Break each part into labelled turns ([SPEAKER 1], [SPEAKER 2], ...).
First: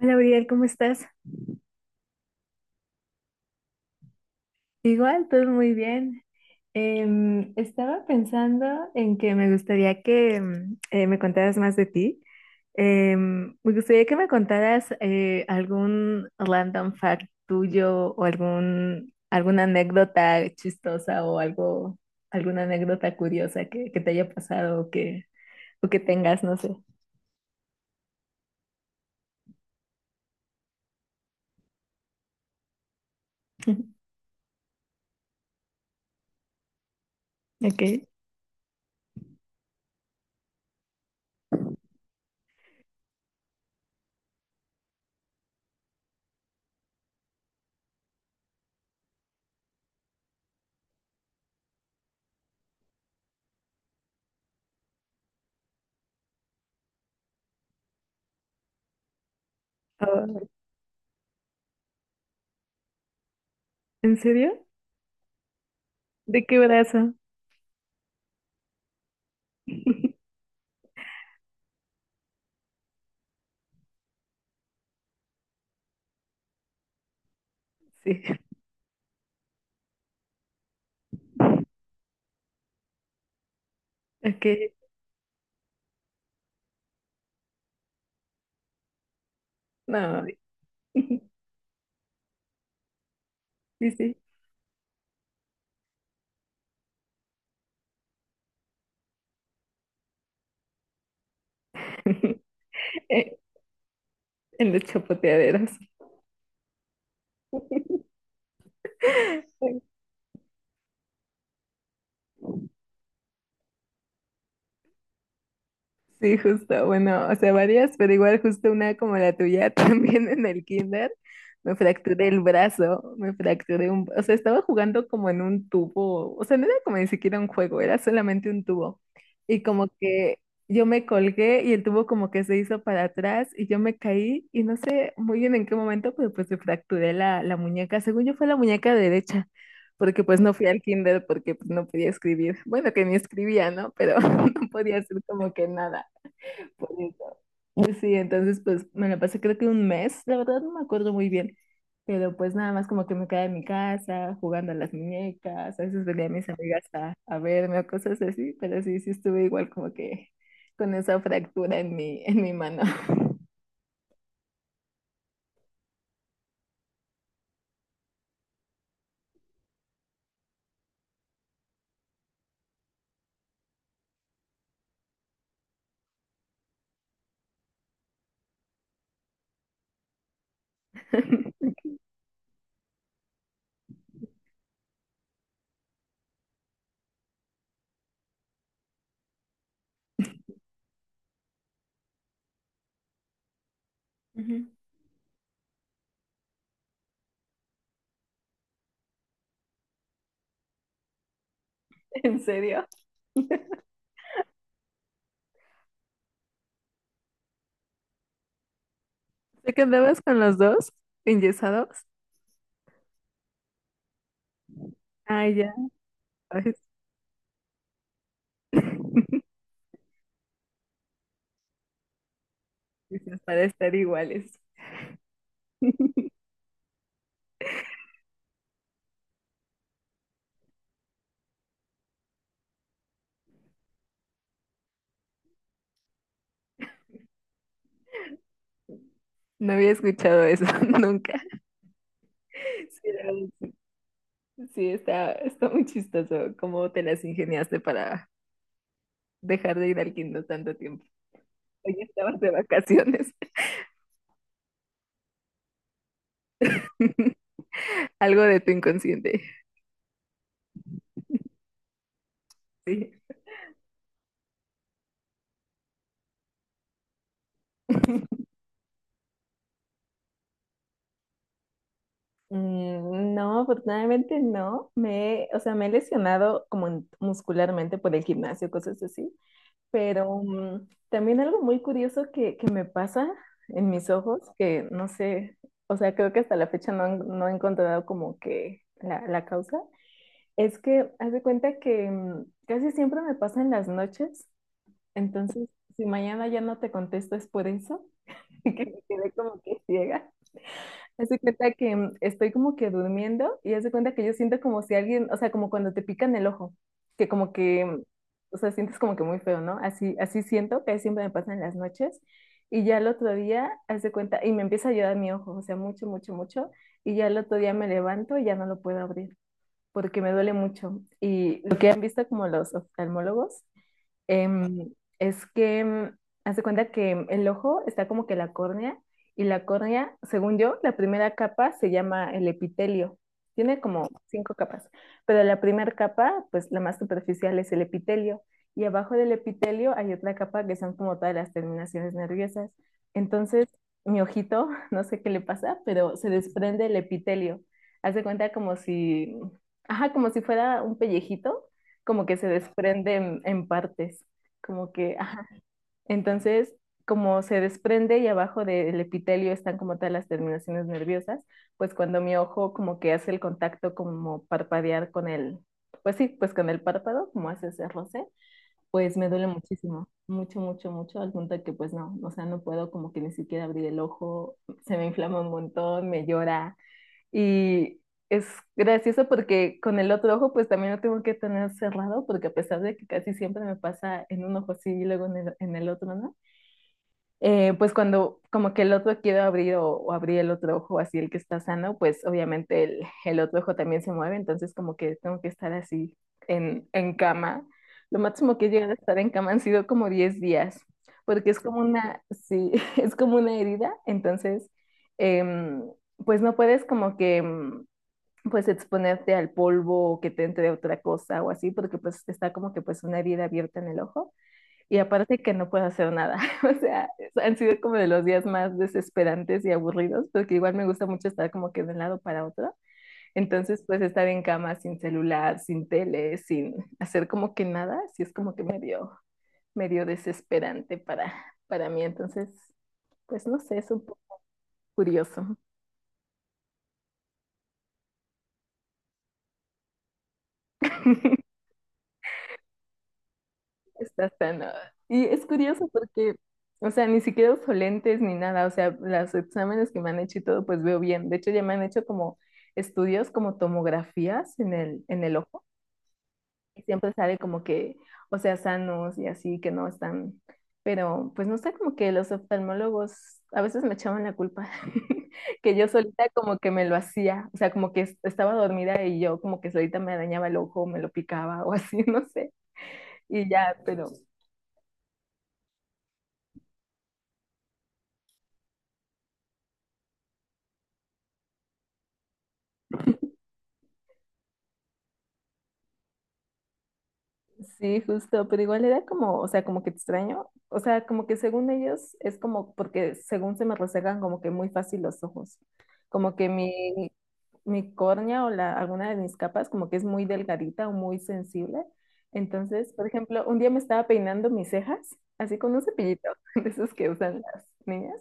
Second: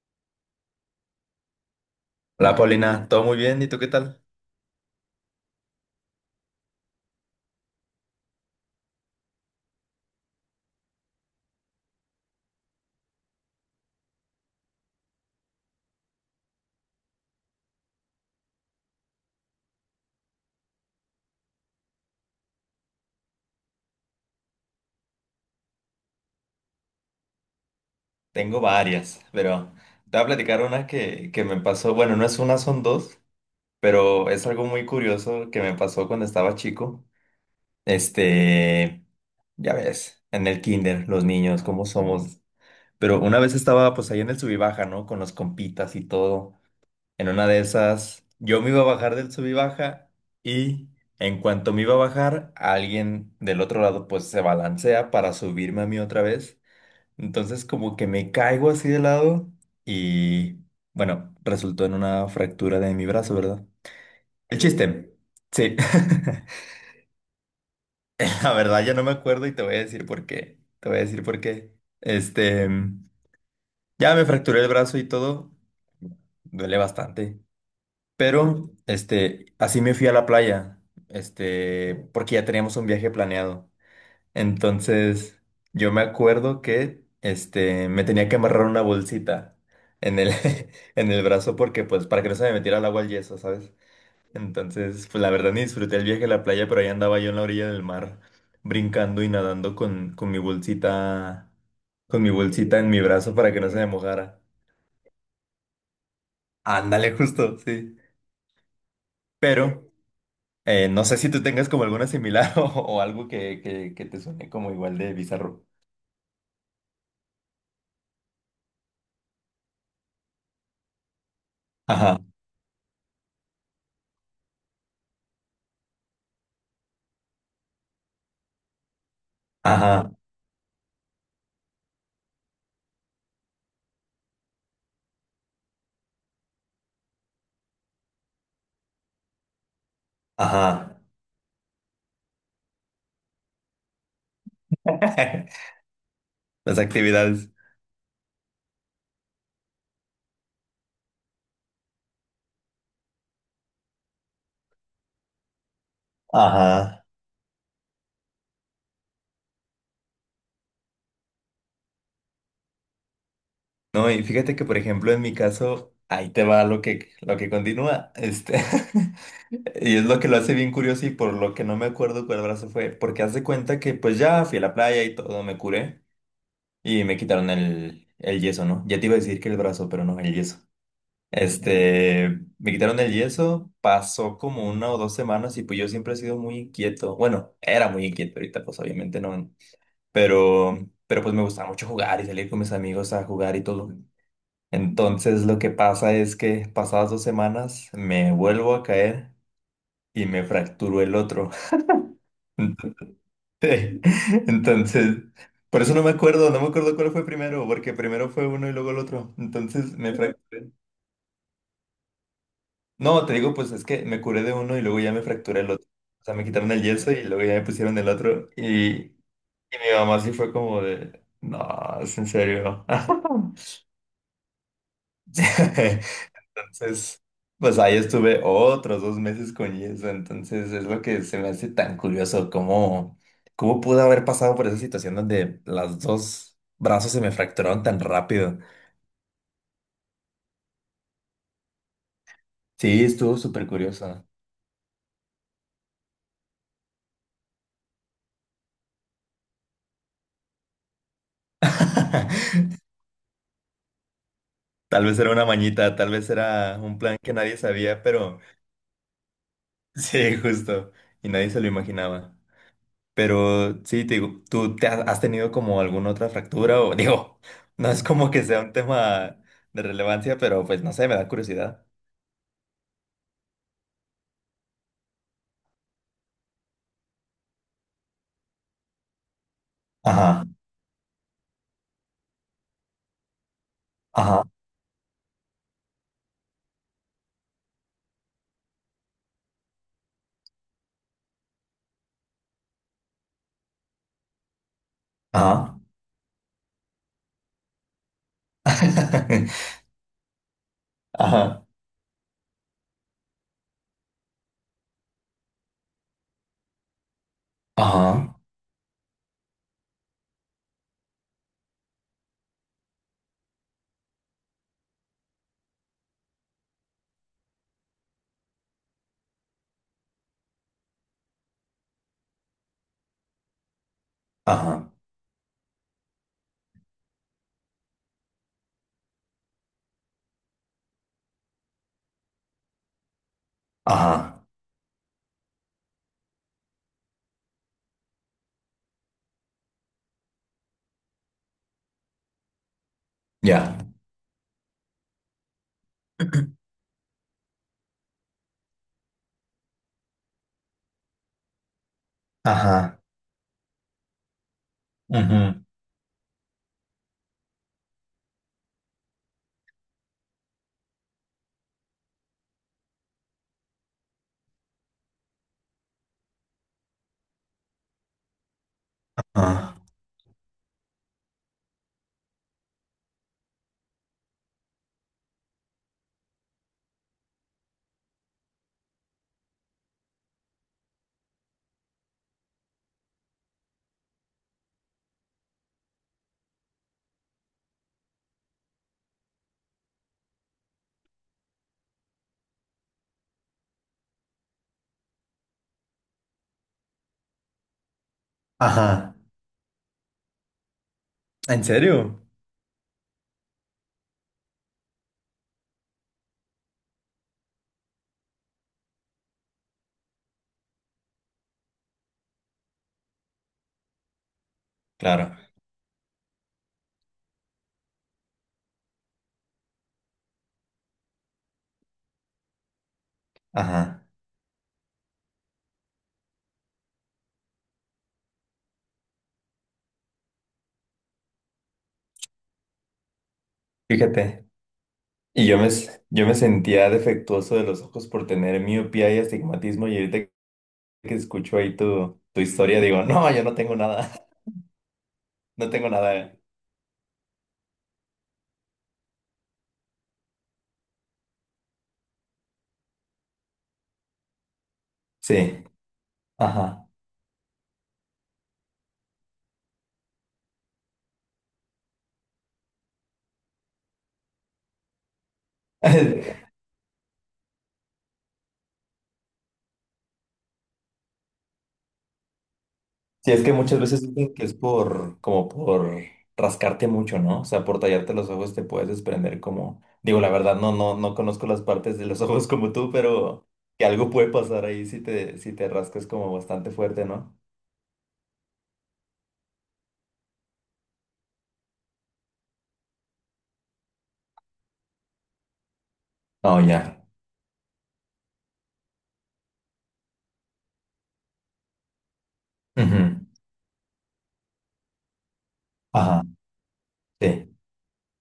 [SPEAKER 1] Hola, Uriel, ¿cómo estás?
[SPEAKER 2] Hola Paulina, ¿todo muy bien? ¿Y tú qué tal?
[SPEAKER 1] Igual, todo muy bien. Estaba pensando en que me gustaría que me contaras más de ti. Me gustaría que me contaras algún random fact tuyo o alguna anécdota chistosa o algo, alguna anécdota curiosa que te haya pasado o que tengas, no sé.
[SPEAKER 2] Tengo varias, pero te voy a platicar una que me pasó, bueno, no es una, son dos, pero es algo muy curioso que me pasó cuando estaba chico.
[SPEAKER 1] Ok.
[SPEAKER 2] Este, ya ves, en el kinder, los niños, cómo somos. Pero una vez estaba pues ahí en el subibaja, ¿no? Con los compitas y todo. En una de esas, yo me iba a bajar del subibaja y en cuanto me iba a bajar, alguien del otro lado pues se balancea para subirme a mí otra vez. Entonces como que me caigo así de lado
[SPEAKER 1] Oh,
[SPEAKER 2] y bueno, resultó en una fractura de mi brazo, ¿verdad?
[SPEAKER 1] ¿en
[SPEAKER 2] El
[SPEAKER 1] serio?
[SPEAKER 2] chiste. Sí.
[SPEAKER 1] ¿De qué brazo?
[SPEAKER 2] La verdad ya no me acuerdo y te voy a decir por qué. Te voy a decir por qué. Este, ya me fracturé el brazo y todo. Duele bastante.
[SPEAKER 1] Sí.
[SPEAKER 2] Pero, así me fui a la playa. Porque ya teníamos un viaje planeado.
[SPEAKER 1] Ok.
[SPEAKER 2] Entonces, yo me acuerdo que me tenía que amarrar una bolsita en
[SPEAKER 1] No.
[SPEAKER 2] el, en el brazo porque, pues, para que no se me metiera el agua al yeso, ¿sabes?
[SPEAKER 1] Sí, sí.
[SPEAKER 2] Entonces, pues, la verdad ni disfruté el viaje a la playa, pero ahí andaba yo en la orilla del mar, brincando y nadando con mi bolsita, con mi bolsita en mi
[SPEAKER 1] Eh,
[SPEAKER 2] brazo para que no se me mojara.
[SPEAKER 1] En los chapoteaderos.
[SPEAKER 2] Ándale, justo, sí. Pero, no sé si tú tengas como alguna similar o algo que te suene como igual de bizarro.
[SPEAKER 1] Sí, justo. Bueno, o sea, varias, pero igual justo una como la tuya también en el kinder. Me
[SPEAKER 2] Ajá,
[SPEAKER 1] fracturé el brazo, o sea, estaba jugando como en un tubo. O sea, no era como ni siquiera un juego, era solamente un tubo. Y como
[SPEAKER 2] ajá,
[SPEAKER 1] que yo me colgué y el tubo como que se hizo para atrás y yo me caí y no sé muy bien en qué momento, pero pues me fracturé la muñeca. Según yo fue la muñeca derecha. Porque pues no fui al
[SPEAKER 2] ajá.
[SPEAKER 1] kinder porque pues, no podía escribir. Bueno, que ni escribía, ¿no? Pero no podía hacer como que nada.
[SPEAKER 2] Las
[SPEAKER 1] Por eso.
[SPEAKER 2] actividades.
[SPEAKER 1] Pues sí, entonces pues me la pasé creo que un mes, la verdad no me acuerdo muy bien, pero pues nada más como que me quedaba en mi casa jugando a las muñecas, a veces venía a mis amigas
[SPEAKER 2] Ajá.
[SPEAKER 1] a verme o cosas así, pero sí, sí estuve igual como que con esa fractura en mi mano.
[SPEAKER 2] No, y fíjate que, por ejemplo, en mi caso, ahí te va lo que continúa. Y es lo que lo hace bien curioso y por lo que no me acuerdo cuál brazo fue. Porque haz de cuenta que, pues ya fui a la playa y todo, me curé y me quitaron el yeso, ¿no? Ya te iba a decir que el brazo, pero no, el yeso. Este, Me quitaron el yeso, pasó como una o 2 semanas y pues yo siempre he sido muy inquieto. Bueno, era muy inquieto, ahorita pues obviamente no, pero, pero pues me gustaba mucho jugar y salir con mis amigos a jugar y todo.
[SPEAKER 1] Ujú.
[SPEAKER 2] Entonces lo que pasa es que pasadas 2 semanas me vuelvo a caer y me fracturó el otro.
[SPEAKER 1] ¿En serio?
[SPEAKER 2] Entonces, entonces, por eso no me acuerdo cuál fue primero, porque primero fue uno y luego el otro.
[SPEAKER 1] ¿Te
[SPEAKER 2] Entonces me
[SPEAKER 1] quedabas con los
[SPEAKER 2] fracturé.
[SPEAKER 1] dos enyesados?
[SPEAKER 2] No, te digo, pues es que me curé de uno y luego ya me
[SPEAKER 1] Ah,
[SPEAKER 2] fracturé el
[SPEAKER 1] ya.
[SPEAKER 2] otro. O sea, me quitaron
[SPEAKER 1] Ay,
[SPEAKER 2] el yeso y luego ya me pusieron el otro. Y mi mamá sí fue como de, no, es en serio.
[SPEAKER 1] Esas Para estar iguales.
[SPEAKER 2] Entonces, pues ahí estuve otros 2 meses con eso. Entonces, es lo que se me hace tan curioso, cómo, cómo pude haber pasado por esa situación donde las dos brazos se me fracturaron tan rápido.
[SPEAKER 1] No había escuchado eso nunca.
[SPEAKER 2] Sí,
[SPEAKER 1] Sí, la
[SPEAKER 2] estuvo
[SPEAKER 1] verdad,
[SPEAKER 2] súper curioso.
[SPEAKER 1] sí, sí, está muy chistoso cómo te las ingeniaste para dejar de ir al Kindle tanto tiempo. Oye, estabas de vacaciones.
[SPEAKER 2] Tal vez era una mañita, tal vez era un plan que nadie sabía, pero
[SPEAKER 1] Algo de tu inconsciente.
[SPEAKER 2] sí, justo, y nadie se lo imaginaba.
[SPEAKER 1] Sí.
[SPEAKER 2] Pero sí, te digo, ¿tú has tenido como alguna otra fractura? O digo, no es como que sea un tema de relevancia, pero pues no sé, me da curiosidad.
[SPEAKER 1] No, afortunadamente no. O sea, me he lesionado como muscularmente por el gimnasio, cosas así, pero
[SPEAKER 2] Ajá,
[SPEAKER 1] también algo muy curioso que me pasa en mis ojos,
[SPEAKER 2] ajá,
[SPEAKER 1] que no sé, o sea, creo que hasta la fecha no, no he encontrado como que la causa, es que haz de cuenta que casi siempre me pasa en las noches, entonces
[SPEAKER 2] ajá.
[SPEAKER 1] si mañana ya no te contesto es por eso, y que me quedé como que ciega. Haz de
[SPEAKER 2] Ajá.
[SPEAKER 1] cuenta que estoy como que durmiendo y haz de cuenta que yo siento como si alguien, o sea, como cuando te pican el ojo, que como que,
[SPEAKER 2] Ajá,
[SPEAKER 1] o sea, sientes como que muy feo, ¿no? Así, así siento que siempre me pasa en las noches y ya el otro día, haz de cuenta, y me empieza a llorar mi ojo, o sea, mucho, mucho, mucho, y ya el otro día me levanto y ya no lo puedo abrir porque me duele mucho. Y lo que han visto como los oftalmólogos. Em,
[SPEAKER 2] ajá,
[SPEAKER 1] es que, haz de cuenta que el ojo está como que la córnea, y la córnea, según yo, la primera capa se llama el epitelio. Tiene como
[SPEAKER 2] ajá.
[SPEAKER 1] cinco capas, pero la primera capa, pues la más superficial es el epitelio, y abajo del epitelio hay otra capa que son como todas las terminaciones nerviosas. Entonces,
[SPEAKER 2] Ya.
[SPEAKER 1] mi ojito, no sé qué le pasa, pero se desprende el epitelio. Haz de cuenta como si, ajá, como si fuera un pellejito como que se
[SPEAKER 2] Ajá,
[SPEAKER 1] desprende en partes, como que, ajá.
[SPEAKER 2] ujú,
[SPEAKER 1] Entonces, como se desprende y abajo del epitelio están como tal las terminaciones nerviosas, pues cuando mi ojo como que hace el contacto como parpadear con el, pues sí, pues con el párpado, como hace ese roce, pues me duele
[SPEAKER 2] ajá,
[SPEAKER 1] muchísimo, mucho, mucho, mucho, al punto de que pues no, o sea, no puedo como que ni siquiera abrir el ojo, se me inflama un montón, me llora, y es gracioso porque con el otro ojo pues también lo tengo que tener cerrado porque a pesar de que casi siempre me pasa en un ojo así y luego en el otro, ¿no? Pues cuando como que el otro quiero abrir o abrir el otro ojo así el que está sano, pues obviamente el otro ojo también se mueve, entonces como que tengo que estar así en, cama. Lo máximo que he llegado a
[SPEAKER 2] ajá.
[SPEAKER 1] estar en cama han sido como 10 días, porque es
[SPEAKER 2] ¿En
[SPEAKER 1] como
[SPEAKER 2] serio?
[SPEAKER 1] una, sí, es como una herida, entonces... em, pues no puedes como que pues exponerte al polvo o que te entre otra cosa o así, porque pues está como que pues una herida abierta en el ojo y
[SPEAKER 2] Claro,
[SPEAKER 1] aparte que no puedo hacer nada. O sea, han sido como de los días más desesperantes y aburridos, porque igual me gusta mucho estar como que de un lado para otro. Entonces, pues
[SPEAKER 2] ajá.
[SPEAKER 1] estar en cama sin celular, sin tele, sin hacer como que nada, sí es como que medio desesperante para mí. Entonces, pues no sé, es un poco
[SPEAKER 2] Fíjate. Y
[SPEAKER 1] curioso.
[SPEAKER 2] yo yo me sentía defectuoso de los ojos por tener miopía y astigmatismo, y ahorita que escucho ahí tu historia, digo, no, yo no tengo nada.
[SPEAKER 1] Está tan... ah, y es
[SPEAKER 2] No
[SPEAKER 1] curioso
[SPEAKER 2] tengo nada.
[SPEAKER 1] porque, o sea, ni siquiera uso lentes ni nada, o sea, los exámenes que me han hecho y todo, pues veo bien. De hecho, ya me han hecho como estudios, como tomografías en el ojo,
[SPEAKER 2] Sí,
[SPEAKER 1] y
[SPEAKER 2] ajá.
[SPEAKER 1] siempre sale como que, o sea, sanos y así, que no están, pero pues no sé, como que los oftalmólogos a veces me echaban la culpa, que yo solita como que me lo hacía, o sea, como que estaba dormida y yo como que solita me arañaba el ojo, me lo picaba o así, no sé,
[SPEAKER 2] Sí, es
[SPEAKER 1] y
[SPEAKER 2] que
[SPEAKER 1] ya,
[SPEAKER 2] muchas veces
[SPEAKER 1] pero...
[SPEAKER 2] dicen que es por, como por rascarte mucho, ¿no? O sea, por tallarte los ojos te puedes desprender como, digo, la verdad, no, no, no conozco las partes de los ojos como tú, pero que algo puede pasar ahí si te rascas como bastante fuerte, ¿no?
[SPEAKER 1] Sí, justo, pero igual era como, o sea, como que extraño, o sea, como que según ellos es como, porque según se me resecan como que muy fácil los ojos, como que
[SPEAKER 2] Oh, ya.
[SPEAKER 1] mi córnea o alguna de mis capas como que es muy delgadita o muy sensible. Entonces, por
[SPEAKER 2] Ujú.
[SPEAKER 1] ejemplo, un día me estaba peinando mis cejas, así con un
[SPEAKER 2] Ajá,
[SPEAKER 1] cepillito, de esos que usan
[SPEAKER 2] sí,
[SPEAKER 1] las niñas,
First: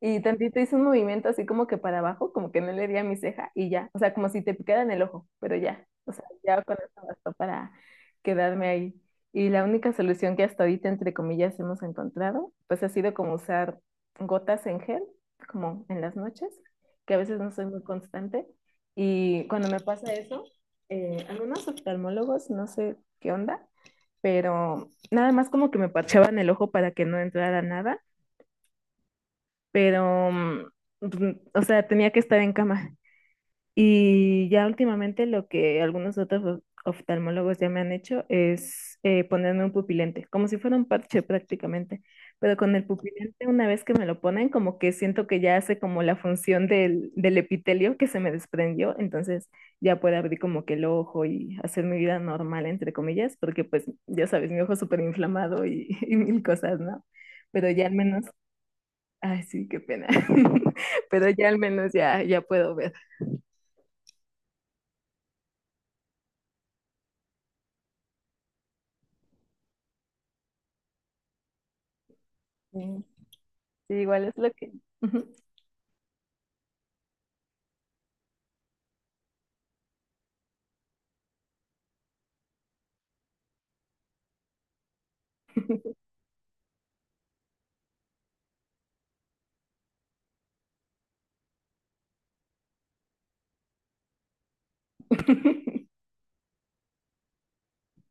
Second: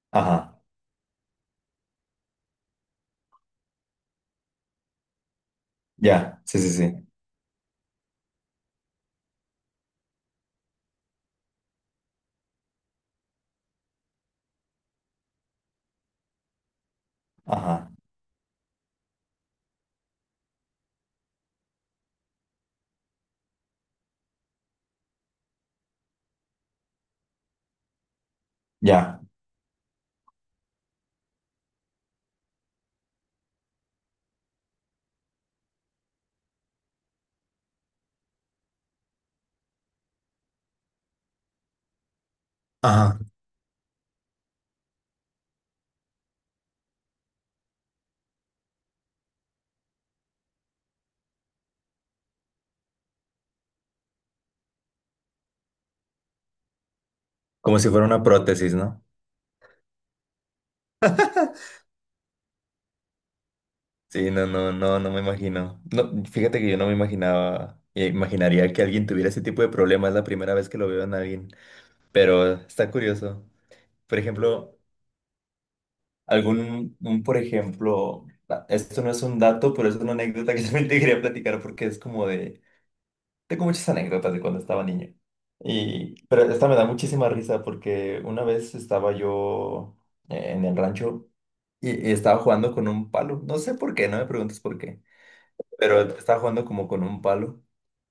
[SPEAKER 1] y tantito
[SPEAKER 2] ajá,
[SPEAKER 1] hice un movimiento así como que para abajo, como que no le di a mi ceja y ya, o sea, como si te picara en el ojo, pero ya, o sea,
[SPEAKER 2] ya, sí,
[SPEAKER 1] ya
[SPEAKER 2] sí,
[SPEAKER 1] con
[SPEAKER 2] sí,
[SPEAKER 1] eso bastó para quedarme ahí. Y la única solución que hasta ahorita, entre comillas, hemos encontrado, pues ha sido como usar gotas en gel, como en las noches, que a veces no soy muy
[SPEAKER 2] ajá,
[SPEAKER 1] constante. Y cuando me pasa eso, algunos oftalmólogos, no sé qué onda, pero nada más como que me parchaban el ojo para que no entrara nada,
[SPEAKER 2] ya.
[SPEAKER 1] pero, o sea, tenía que estar en cama. Y ya últimamente lo que algunos otros oftalmólogos ya me han hecho es ponerme un pupilente, como si fuera un parche prácticamente. Pero con el
[SPEAKER 2] Ajá.
[SPEAKER 1] pupilente, una vez que me lo ponen, como que siento que ya hace como la función del epitelio que se me desprendió, entonces ya puedo abrir como que el ojo y hacer mi vida normal, entre comillas, porque pues ya sabes, mi ojo súper inflamado y, y mil cosas, ¿no? Pero
[SPEAKER 2] Como
[SPEAKER 1] ya
[SPEAKER 2] si
[SPEAKER 1] al
[SPEAKER 2] fuera una
[SPEAKER 1] menos,
[SPEAKER 2] prótesis, ¿no?
[SPEAKER 1] ay, sí, qué pena. Pero ya al menos ya, ya puedo ver.
[SPEAKER 2] Sí, no, no, no, no me imagino. No, fíjate que yo no me imaginaba, imaginaría que alguien tuviera ese tipo de problemas. Es la primera vez que lo veo en alguien, pero está curioso.
[SPEAKER 1] Sí,
[SPEAKER 2] Por
[SPEAKER 1] igual es lo que...
[SPEAKER 2] ejemplo,
[SPEAKER 1] Ujú.
[SPEAKER 2] algún, un, por ejemplo, ah, esto no es un dato, pero es una anécdota que también te quería platicar porque es como de, tengo muchas anécdotas de cuando estaba niño. Y, pero esta me da muchísima risa porque una vez estaba yo en el rancho y estaba jugando con un palo. No sé por qué, no me preguntes por qué. Pero estaba jugando como con un palo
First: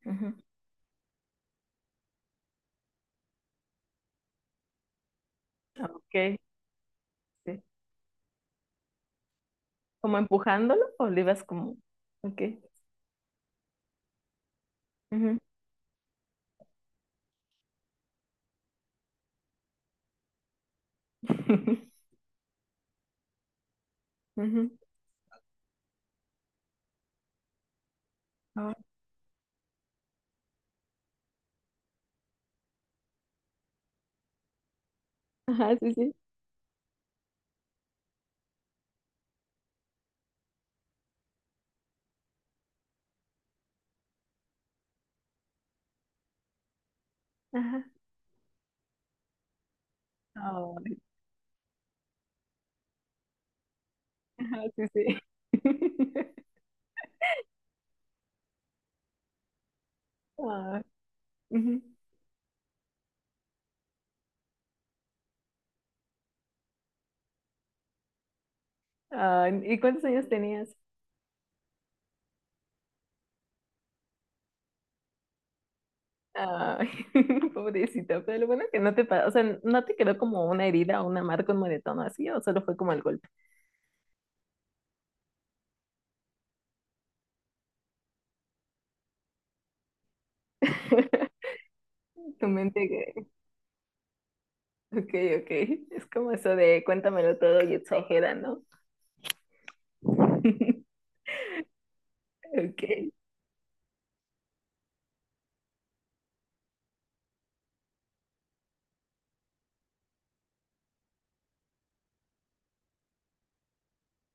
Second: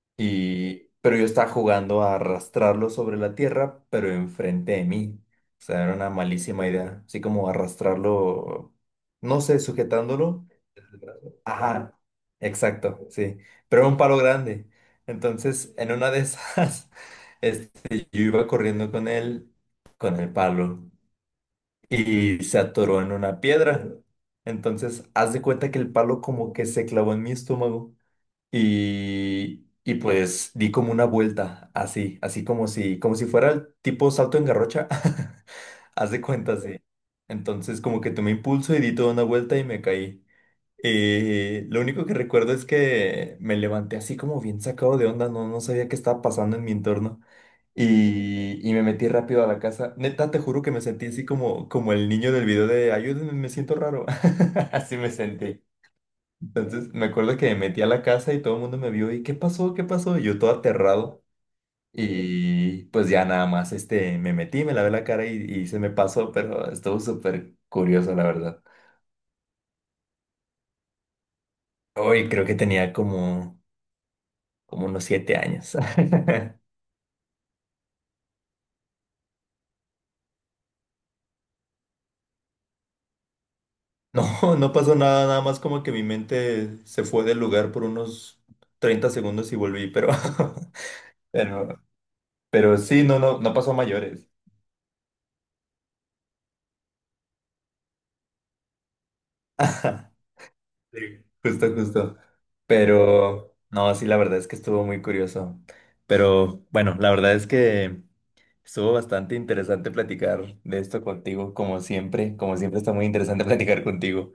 [SPEAKER 1] Ujú.
[SPEAKER 2] y pero yo estaba jugando a arrastrarlo sobre la tierra, pero enfrente de mí. O sea, era una
[SPEAKER 1] Ok,
[SPEAKER 2] malísima idea, así como
[SPEAKER 1] sí.
[SPEAKER 2] arrastrarlo, no sé,
[SPEAKER 1] ¿Como
[SPEAKER 2] sujetándolo.
[SPEAKER 1] empujándolo o le ibas como...?
[SPEAKER 2] Ajá,
[SPEAKER 1] Ok.
[SPEAKER 2] exacto, sí, pero era un palo grande.
[SPEAKER 1] Ujú.
[SPEAKER 2] Entonces, en una de esas, yo iba corriendo con él, con el palo y se atoró en una piedra.
[SPEAKER 1] Ujú.
[SPEAKER 2] Entonces, haz de cuenta que el palo como que se clavó en mi estómago.
[SPEAKER 1] Ah,
[SPEAKER 2] Y pues di como una vuelta, así, así como si fuera el tipo salto en garrocha.
[SPEAKER 1] ajá, sí,
[SPEAKER 2] Haz
[SPEAKER 1] sí.
[SPEAKER 2] de cuenta, sí. Entonces como que tomé impulso y di toda una vuelta y me caí. Lo único que recuerdo es que me levanté así como bien sacado de onda, no, no sabía qué estaba pasando en mi entorno.
[SPEAKER 1] Ajá.
[SPEAKER 2] Y me metí rápido a la casa. Neta, te juro que me
[SPEAKER 1] Ay,
[SPEAKER 2] sentí así como, como el niño del video de ayúdenme, me siento raro.
[SPEAKER 1] ajá, sí,
[SPEAKER 2] Así
[SPEAKER 1] sí.
[SPEAKER 2] me sentí. Entonces me acuerdo que me metí a la casa y todo el mundo me vio y ¿qué pasó? ¿Qué pasó? Y yo todo
[SPEAKER 1] Ah,
[SPEAKER 2] aterrado.
[SPEAKER 1] ujú.
[SPEAKER 2] Y pues ya nada más me metí, me lavé la cara y se me pasó, pero estuvo súper curioso, la verdad.
[SPEAKER 1] Ay, ¿y cuántos años tenías?
[SPEAKER 2] Hoy creo que tenía como, como unos 7 años.
[SPEAKER 1] Ay, pobrecita, pero lo bueno que no te o sea, no te quedó como una herida o una marca, un moretón o así, o solo fue como el golpe.
[SPEAKER 2] No, no pasó nada, nada más como que mi mente se fue del lugar por unos 30 segundos y volví, pero, pero,
[SPEAKER 1] Tu mente
[SPEAKER 2] pero sí, no,
[SPEAKER 1] que,
[SPEAKER 2] no, no pasó a mayores.
[SPEAKER 1] ok, ok, es como eso de cuéntamelo todo y exagera, ¿no?
[SPEAKER 2] Sí. Justo, justo.
[SPEAKER 1] Ok,
[SPEAKER 2] Pero no, sí, la verdad es que estuvo muy curioso. Pero bueno, la verdad es que estuvo bastante interesante platicar de esto contigo, como siempre. Como siempre está muy interesante platicar contigo.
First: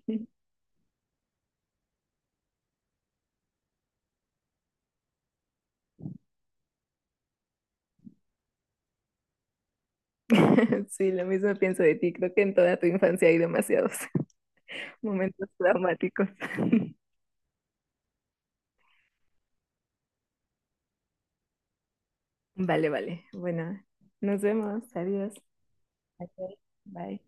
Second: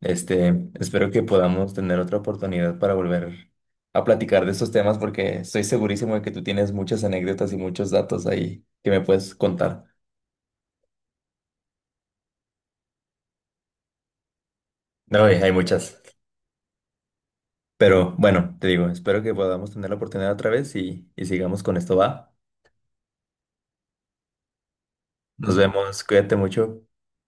[SPEAKER 2] Espero que podamos tener otra oportunidad para volver a platicar de estos temas porque estoy segurísimo de que tú tienes muchas anécdotas y muchos datos ahí que me puedes contar.
[SPEAKER 1] sí, lo mismo pienso de ti. Creo que en toda tu infancia hay demasiados
[SPEAKER 2] No, y
[SPEAKER 1] momentos
[SPEAKER 2] hay muchas.
[SPEAKER 1] traumáticos.
[SPEAKER 2] Pero bueno, te digo, espero que podamos tener la oportunidad otra vez y sigamos con esto, ¿va?
[SPEAKER 1] Vale, vale. Bueno, nos vemos. Adiós.
[SPEAKER 2] Nos vemos,
[SPEAKER 1] Ok,
[SPEAKER 2] cuídate mucho.
[SPEAKER 1] bye.